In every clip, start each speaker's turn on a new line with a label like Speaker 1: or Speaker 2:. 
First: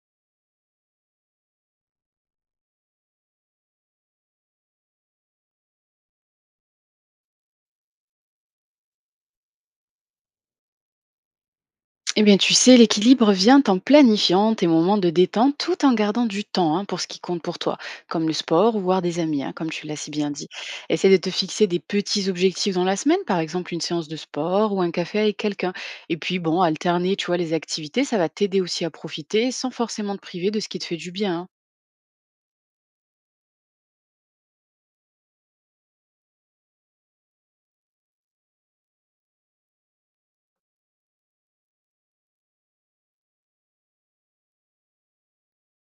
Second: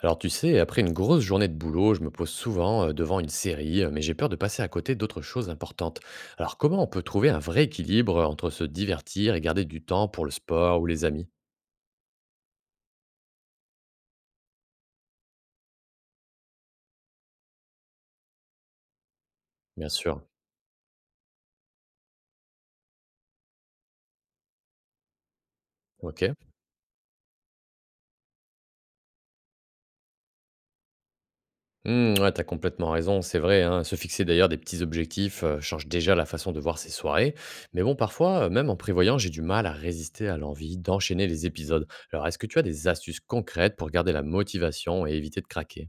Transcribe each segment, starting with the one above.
Speaker 1: Alors tu sais, après une grosse journée de boulot, je me pose souvent devant une série, mais j'ai peur de passer à côté d'autres choses importantes. Alors comment on peut trouver un vrai équilibre entre se divertir et garder du temps pour le sport ou les amis.
Speaker 2: Eh bien, tu sais, l'équilibre vient en planifiant tes moments de détente tout en gardant du temps hein, pour ce qui compte pour toi, comme le sport ou voir des amis, hein, comme tu
Speaker 1: Bien
Speaker 2: l'as si
Speaker 1: sûr.
Speaker 2: bien dit. Essaie de te fixer des petits objectifs dans la semaine, par exemple une séance de sport ou un café avec quelqu'un. Et
Speaker 1: Ok.
Speaker 2: puis, bon, alterner, tu vois, les activités, ça va t'aider aussi à profiter sans forcément te priver de ce qui te fait du bien. Hein.
Speaker 1: Ouais, t'as complètement raison, c'est vrai, hein. Se fixer d'ailleurs des petits objectifs change déjà la façon de voir ses soirées. Mais bon, parfois, même en prévoyant, j'ai du mal à résister à l'envie d'enchaîner les épisodes. Alors, est-ce que tu as des astuces concrètes pour garder la motivation et éviter de craquer?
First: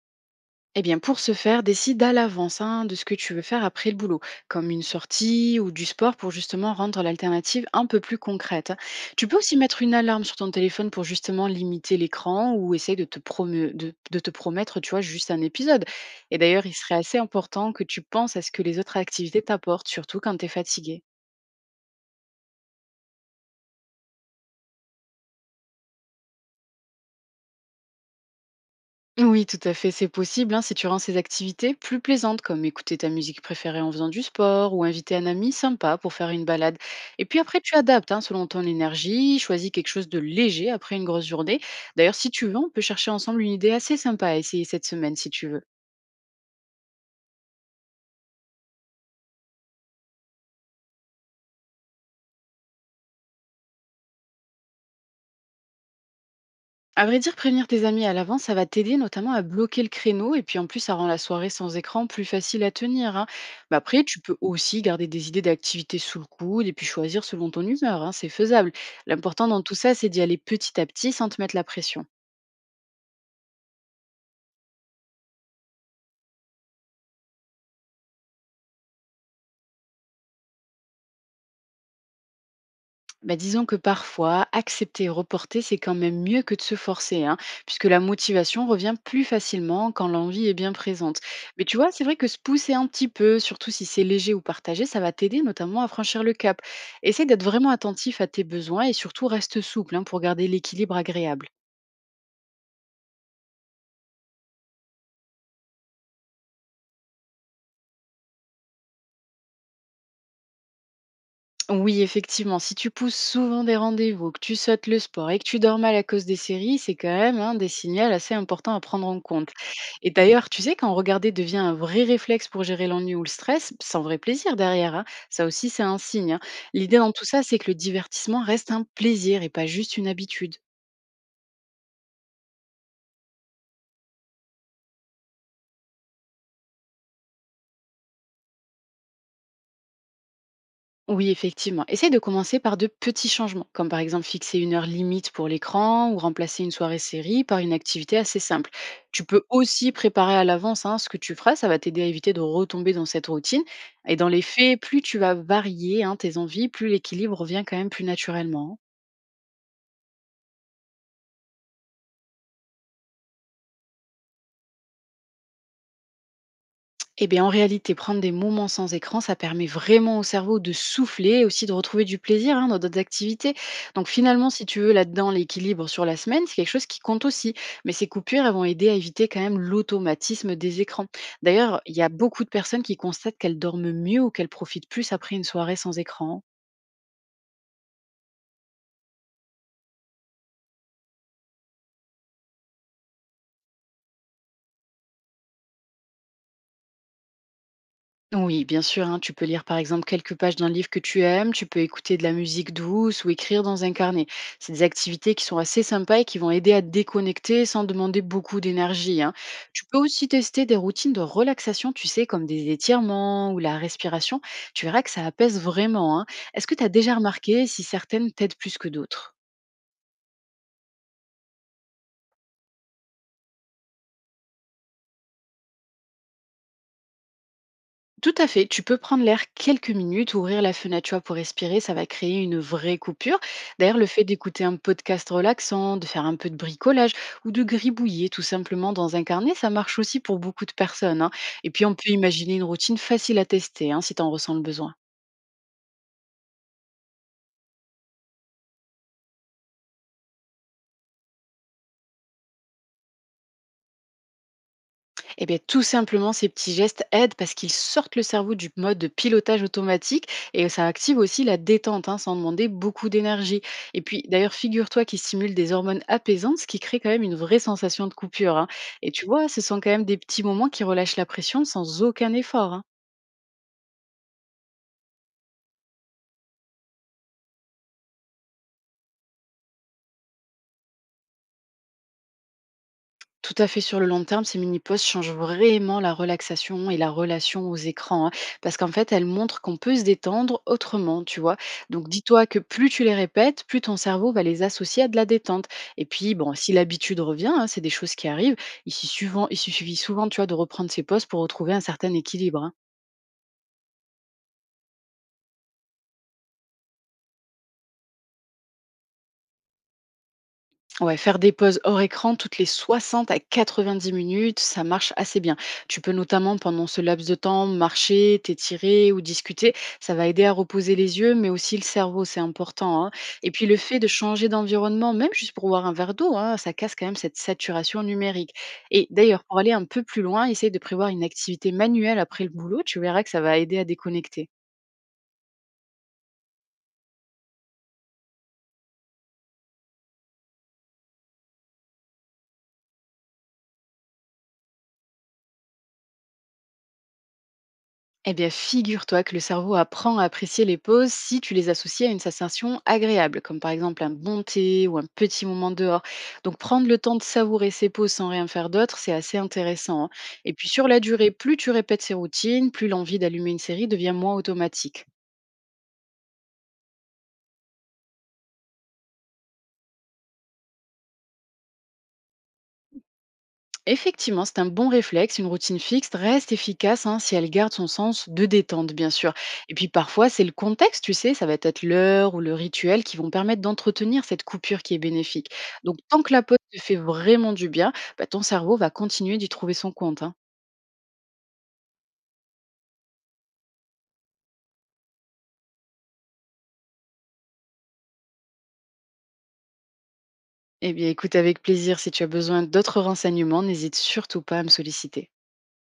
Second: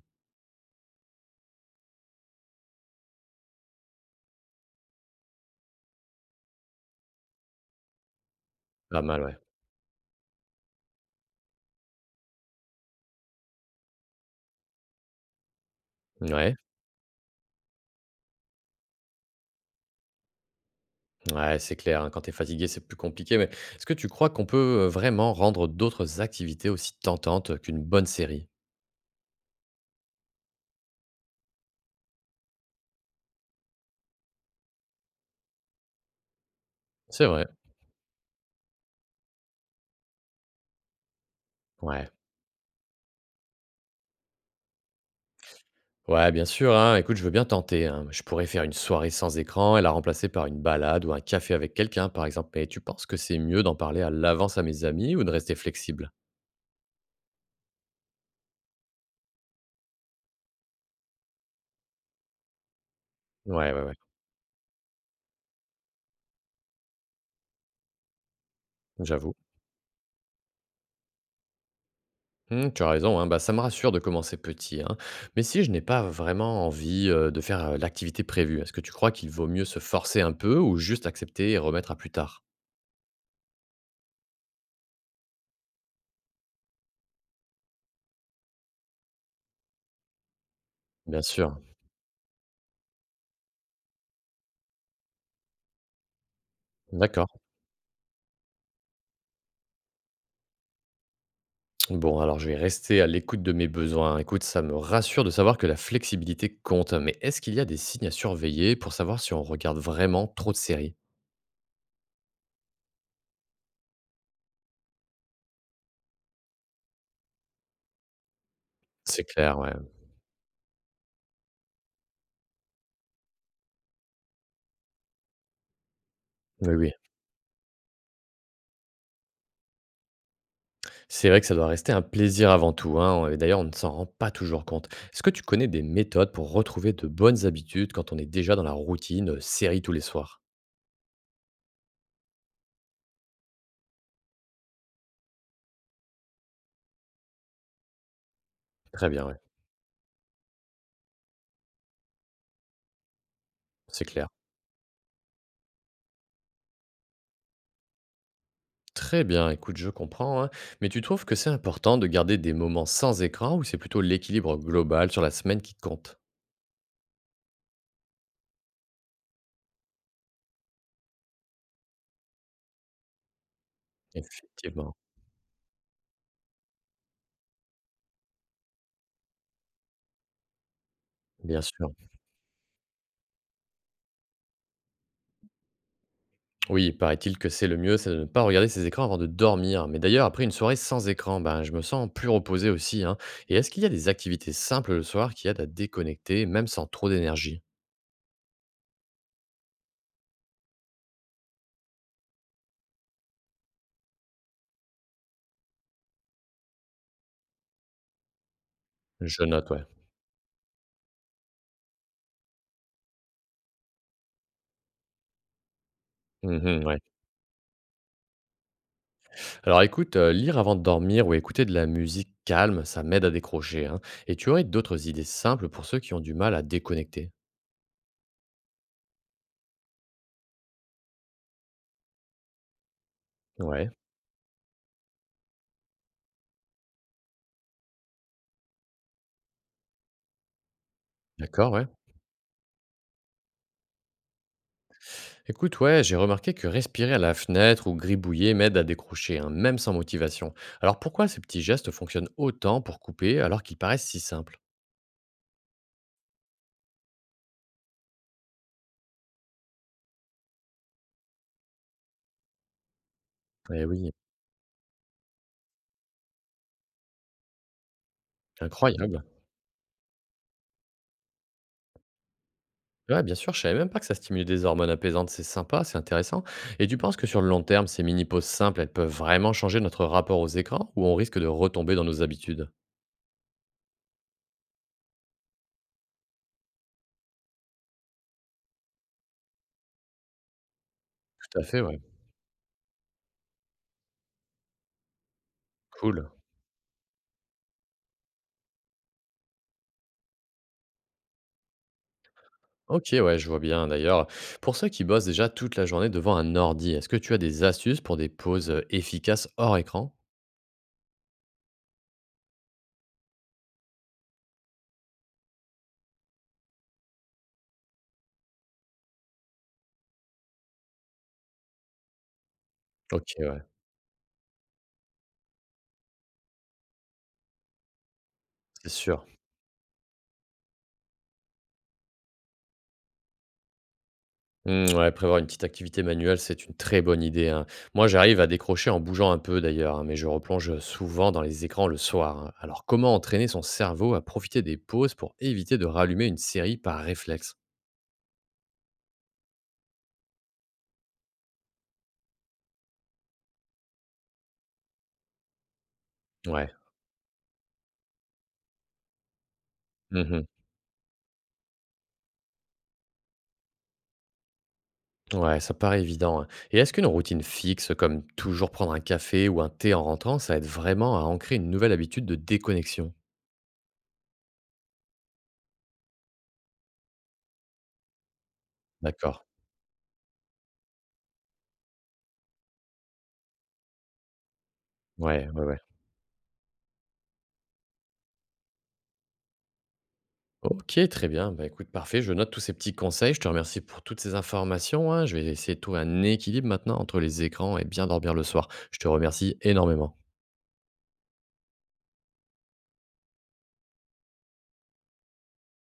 Speaker 2: Eh bien, pour ce faire, décide à l'avance hein, de ce que tu veux faire après le boulot, comme une sortie ou du sport pour justement rendre l'alternative un peu plus concrète. Hein.
Speaker 1: Pas mal,
Speaker 2: Tu
Speaker 1: ouais.
Speaker 2: peux aussi mettre une alarme sur ton téléphone pour justement limiter l'écran ou essayer de de te promettre, tu vois, juste un épisode. Et
Speaker 1: Ouais.
Speaker 2: d'ailleurs, il serait assez important que tu penses à ce que les autres activités t'apportent, surtout quand tu es fatigué.
Speaker 1: Ouais, c'est clair, hein, quand tu es fatigué, c'est plus compliqué, mais est-ce que tu crois qu'on peut, vraiment rendre d'autres activités aussi tentantes qu'une bonne série?
Speaker 2: Oui, tout à fait, c'est possible hein, si tu rends ces activités plus plaisantes, comme écouter ta musique préférée en faisant du sport ou inviter un ami sympa pour faire une balade. Et
Speaker 1: C'est
Speaker 2: puis
Speaker 1: vrai,
Speaker 2: après, tu adaptes hein, selon ton énergie, choisis quelque chose de léger après une grosse journée.
Speaker 1: ouais.
Speaker 2: D'ailleurs, si tu veux, on peut chercher ensemble une idée assez sympa à essayer cette semaine si tu veux.
Speaker 1: Ouais, bien sûr, hein, écoute, je veux bien tenter, hein. Je pourrais faire une soirée sans écran et la remplacer par une balade ou un café avec quelqu'un, par exemple, mais tu penses que c'est mieux d'en parler à l'avance à mes amis ou de rester flexible?
Speaker 2: À vrai dire, prévenir tes amis à l'avance, ça va t'aider notamment à bloquer le créneau et puis en plus, ça rend la soirée sans écran plus facile à tenir. Hein.
Speaker 1: Ouais,
Speaker 2: Mais
Speaker 1: ouais, ouais,
Speaker 2: après, tu peux aussi garder des idées d'activités sous le coude et puis choisir selon ton humeur. Hein, c'est faisable.
Speaker 1: j'avoue.
Speaker 2: L'important dans tout ça, c'est d'y aller petit à petit sans te mettre la pression.
Speaker 1: Mmh, tu as raison, hein. Bah, ça me rassure de commencer petit, hein. Mais si je n'ai pas vraiment envie, de faire, l'activité prévue, est-ce que tu crois qu'il vaut mieux se forcer un peu ou juste accepter et remettre à plus tard?
Speaker 2: Bah, disons que parfois, accepter et reporter, c'est quand même mieux que de se forcer, hein, puisque la motivation revient plus facilement quand l'envie est bien présente.
Speaker 1: Bien sûr,
Speaker 2: Mais tu vois, c'est vrai que se pousser un petit peu, surtout si c'est léger ou partagé, ça va t'aider notamment à franchir le cap. Essaye
Speaker 1: d'accord.
Speaker 2: d'être vraiment attentif à tes besoins et surtout reste souple hein, pour garder l'équilibre agréable.
Speaker 1: Bon, alors je vais rester à l'écoute de mes besoins. Écoute, ça me rassure de savoir que la flexibilité compte, mais est-ce qu'il y a des signes à surveiller pour savoir si on regarde vraiment trop de séries?
Speaker 2: Oui, effectivement, si tu pousses souvent des rendez-vous, que tu sautes le sport et que tu dors mal à cause des séries, c'est quand même hein, des signaux assez importants à prendre en
Speaker 1: C'est
Speaker 2: compte.
Speaker 1: clair, ouais.
Speaker 2: Et d'ailleurs, tu sais, quand regarder devient un vrai réflexe pour gérer l'ennui ou le stress, sans vrai plaisir derrière, hein, ça aussi c'est un signe. Hein.
Speaker 1: Oui, oui.
Speaker 2: L'idée dans tout ça, c'est que le divertissement reste un plaisir et pas juste une habitude.
Speaker 1: C'est vrai que ça doit rester un plaisir avant tout, hein, et d'ailleurs on ne s'en rend pas toujours compte. Est-ce que tu connais des méthodes pour retrouver de bonnes habitudes quand on est déjà dans la routine, série tous les soirs?
Speaker 2: Oui, effectivement. Essaye de commencer par de petits changements, comme par exemple fixer une heure limite pour l'écran ou remplacer une soirée série par une activité assez simple.
Speaker 1: Très
Speaker 2: Tu
Speaker 1: bien, ouais,
Speaker 2: peux aussi préparer à l'avance hein, ce que tu feras, ça va t'aider à éviter de retomber dans cette routine.
Speaker 1: c'est
Speaker 2: Et
Speaker 1: clair.
Speaker 2: dans les faits, plus tu vas varier hein, tes envies, plus l'équilibre revient quand même plus naturellement. Hein.
Speaker 1: Très bien, écoute, je comprends, hein, mais tu trouves que c'est important de garder des moments sans écran ou c'est plutôt l'équilibre global sur la semaine qui compte?
Speaker 2: Eh bien, en réalité, prendre des moments sans écran, ça permet vraiment au cerveau de souffler et aussi de retrouver du plaisir hein, dans d'autres activités. Donc, finalement, si tu veux
Speaker 1: Effectivement,
Speaker 2: là-dedans l'équilibre sur la semaine, c'est quelque chose qui compte aussi. Mais ces coupures, elles vont aider à éviter quand même l'automatisme des écrans.
Speaker 1: bien
Speaker 2: D'ailleurs,
Speaker 1: sûr.
Speaker 2: il y a beaucoup de personnes qui constatent qu'elles dorment mieux ou qu'elles profitent plus après une soirée sans écran. Hein.
Speaker 1: Oui, paraît-il que c'est le mieux, c'est de ne pas regarder ses écrans avant de dormir. Mais d'ailleurs, après une soirée sans écran, ben, je me sens plus reposé aussi, hein. Et est-ce qu'il y a des activités simples le soir qui aident à déconnecter, même sans trop d'énergie?
Speaker 2: Oui, bien sûr, hein, tu peux lire par exemple quelques pages d'un livre que tu aimes, tu peux écouter de la musique douce ou écrire dans un carnet. C'est des activités qui sont assez sympas et qui vont aider à te déconnecter sans demander beaucoup d'énergie. Hein.
Speaker 1: Je note,
Speaker 2: Tu
Speaker 1: ouais.
Speaker 2: peux aussi tester des routines de relaxation, tu sais, comme des étirements ou la respiration. Tu verras que ça apaise vraiment. Hein. Est-ce que tu
Speaker 1: Mhm,
Speaker 2: as
Speaker 1: ouais.
Speaker 2: déjà remarqué si certaines t'aident plus que d'autres?
Speaker 1: Alors écoute, lire avant de dormir ou écouter de la musique calme, ça m'aide à décrocher, hein. Et tu aurais d'autres idées simples pour ceux qui ont du mal à déconnecter?
Speaker 2: Tout à fait, tu peux prendre l'air quelques minutes, ouvrir la fenêtre, tu vois, pour respirer, ça va créer une vraie coupure.
Speaker 1: Ouais,
Speaker 2: D'ailleurs, le fait d'écouter un podcast relaxant, de faire un peu de bricolage ou de gribouiller tout simplement dans un carnet, ça marche aussi pour beaucoup de personnes. Hein. Et
Speaker 1: d'accord,
Speaker 2: puis,
Speaker 1: ouais.
Speaker 2: on peut imaginer une routine facile à tester hein, si tu en ressens le besoin.
Speaker 1: Écoute, ouais, j'ai remarqué que respirer à la fenêtre ou gribouiller m'aide à décrocher, hein, même sans motivation. Alors pourquoi ces petits gestes fonctionnent autant pour couper alors qu'ils paraissent si simples?
Speaker 2: Eh bien, tout simplement, ces petits gestes aident parce qu'ils sortent le cerveau du mode de pilotage automatique et ça active aussi la détente hein, sans demander beaucoup d'énergie.
Speaker 1: Eh
Speaker 2: Et
Speaker 1: oui,
Speaker 2: puis, d'ailleurs, figure-toi qu'ils stimulent des hormones apaisantes, ce qui crée quand même une vraie sensation de coupure. Hein. Et
Speaker 1: incroyable.
Speaker 2: tu vois, ce sont quand même des petits moments qui relâchent la pression sans aucun effort. Hein.
Speaker 1: Ouais, bien sûr, je savais même pas que ça stimulait des hormones apaisantes, c'est sympa, c'est intéressant. Et tu penses que sur le long terme, ces mini-pauses simples, elles peuvent vraiment changer notre rapport aux écrans ou on risque de retomber dans nos habitudes?
Speaker 2: Tout à fait, sur le long terme, ces mini-pauses changent vraiment la relaxation et la relation aux écrans, hein, parce qu'en fait, elles montrent qu'on peut se détendre autrement, tu vois.
Speaker 1: Tout à fait, ouais.
Speaker 2: Donc, dis-toi que plus tu les répètes, plus ton cerveau va les associer à de la détente. Et
Speaker 1: Cool.
Speaker 2: puis, bon, si l'habitude revient, hein, c'est des choses qui arrivent, il suffit souvent, tu vois, de reprendre ces pauses pour retrouver un certain équilibre. Hein.
Speaker 1: Ok, ouais, je vois bien d'ailleurs. Pour ceux qui bossent déjà toute la journée devant un ordi, est-ce que tu as des astuces pour des pauses efficaces hors écran?
Speaker 2: Ouais, faire des pauses hors écran toutes les 60 à 90 minutes, ça marche assez bien. Tu peux notamment, pendant ce laps de temps, marcher, t'étirer ou discuter. Ça va aider à reposer les yeux, mais aussi le cerveau, c'est important. Hein.
Speaker 1: OK,
Speaker 2: Et
Speaker 1: ouais,
Speaker 2: puis le fait de changer d'environnement, même juste pour boire un verre d'eau, hein, ça casse quand même cette saturation numérique.
Speaker 1: c'est
Speaker 2: Et
Speaker 1: sûr.
Speaker 2: d'ailleurs, pour aller un peu plus loin, essaye de prévoir une activité manuelle après le boulot. Tu verras que ça va aider à déconnecter.
Speaker 1: Mmh, ouais, prévoir une petite activité manuelle, c'est une très bonne idée, hein. Moi, j'arrive à décrocher en bougeant un peu d'ailleurs, hein, mais je replonge souvent dans les écrans le soir, hein. Alors, comment entraîner son cerveau à profiter des pauses pour éviter de rallumer une série par réflexe?
Speaker 2: Eh bien, figure-toi que le cerveau apprend à apprécier les pauses si tu les associes à une sensation agréable, comme par exemple un bon thé ou un petit moment dehors. Donc,
Speaker 1: Ouais.
Speaker 2: prendre le temps de savourer ces pauses sans rien faire d'autre, c'est assez intéressant. Hein.
Speaker 1: Mmh.
Speaker 2: Et puis, sur la durée, plus tu répètes ces routines, plus l'envie d'allumer une série devient moins automatique.
Speaker 1: Ouais, ça paraît évident, hein. Et est-ce qu'une routine fixe, comme toujours prendre un café ou un thé en rentrant, ça aide vraiment à ancrer une nouvelle habitude de déconnexion?
Speaker 2: Effectivement, c'est un bon réflexe. Une routine fixe reste efficace hein, si elle garde son sens de détente, bien sûr.
Speaker 1: D'accord.
Speaker 2: Et puis parfois, c'est le contexte, tu sais, ça va être l'heure ou le rituel qui vont permettre d'entretenir cette coupure qui est
Speaker 1: Ouais,
Speaker 2: bénéfique.
Speaker 1: ouais, ouais.
Speaker 2: Donc, tant que la pause te fait vraiment du bien, bah, ton cerveau va continuer d'y trouver son compte. Hein.
Speaker 1: Ok, très bien. Bah, écoute, parfait. Je note tous ces petits conseils. Je te remercie pour toutes ces informations, hein. Je vais essayer de trouver un équilibre maintenant entre les écrans et bien dormir le soir. Je te remercie énormément.
Speaker 2: Eh bien, écoute avec plaisir. Si tu as besoin d'autres renseignements, n'hésite surtout pas à me solliciter.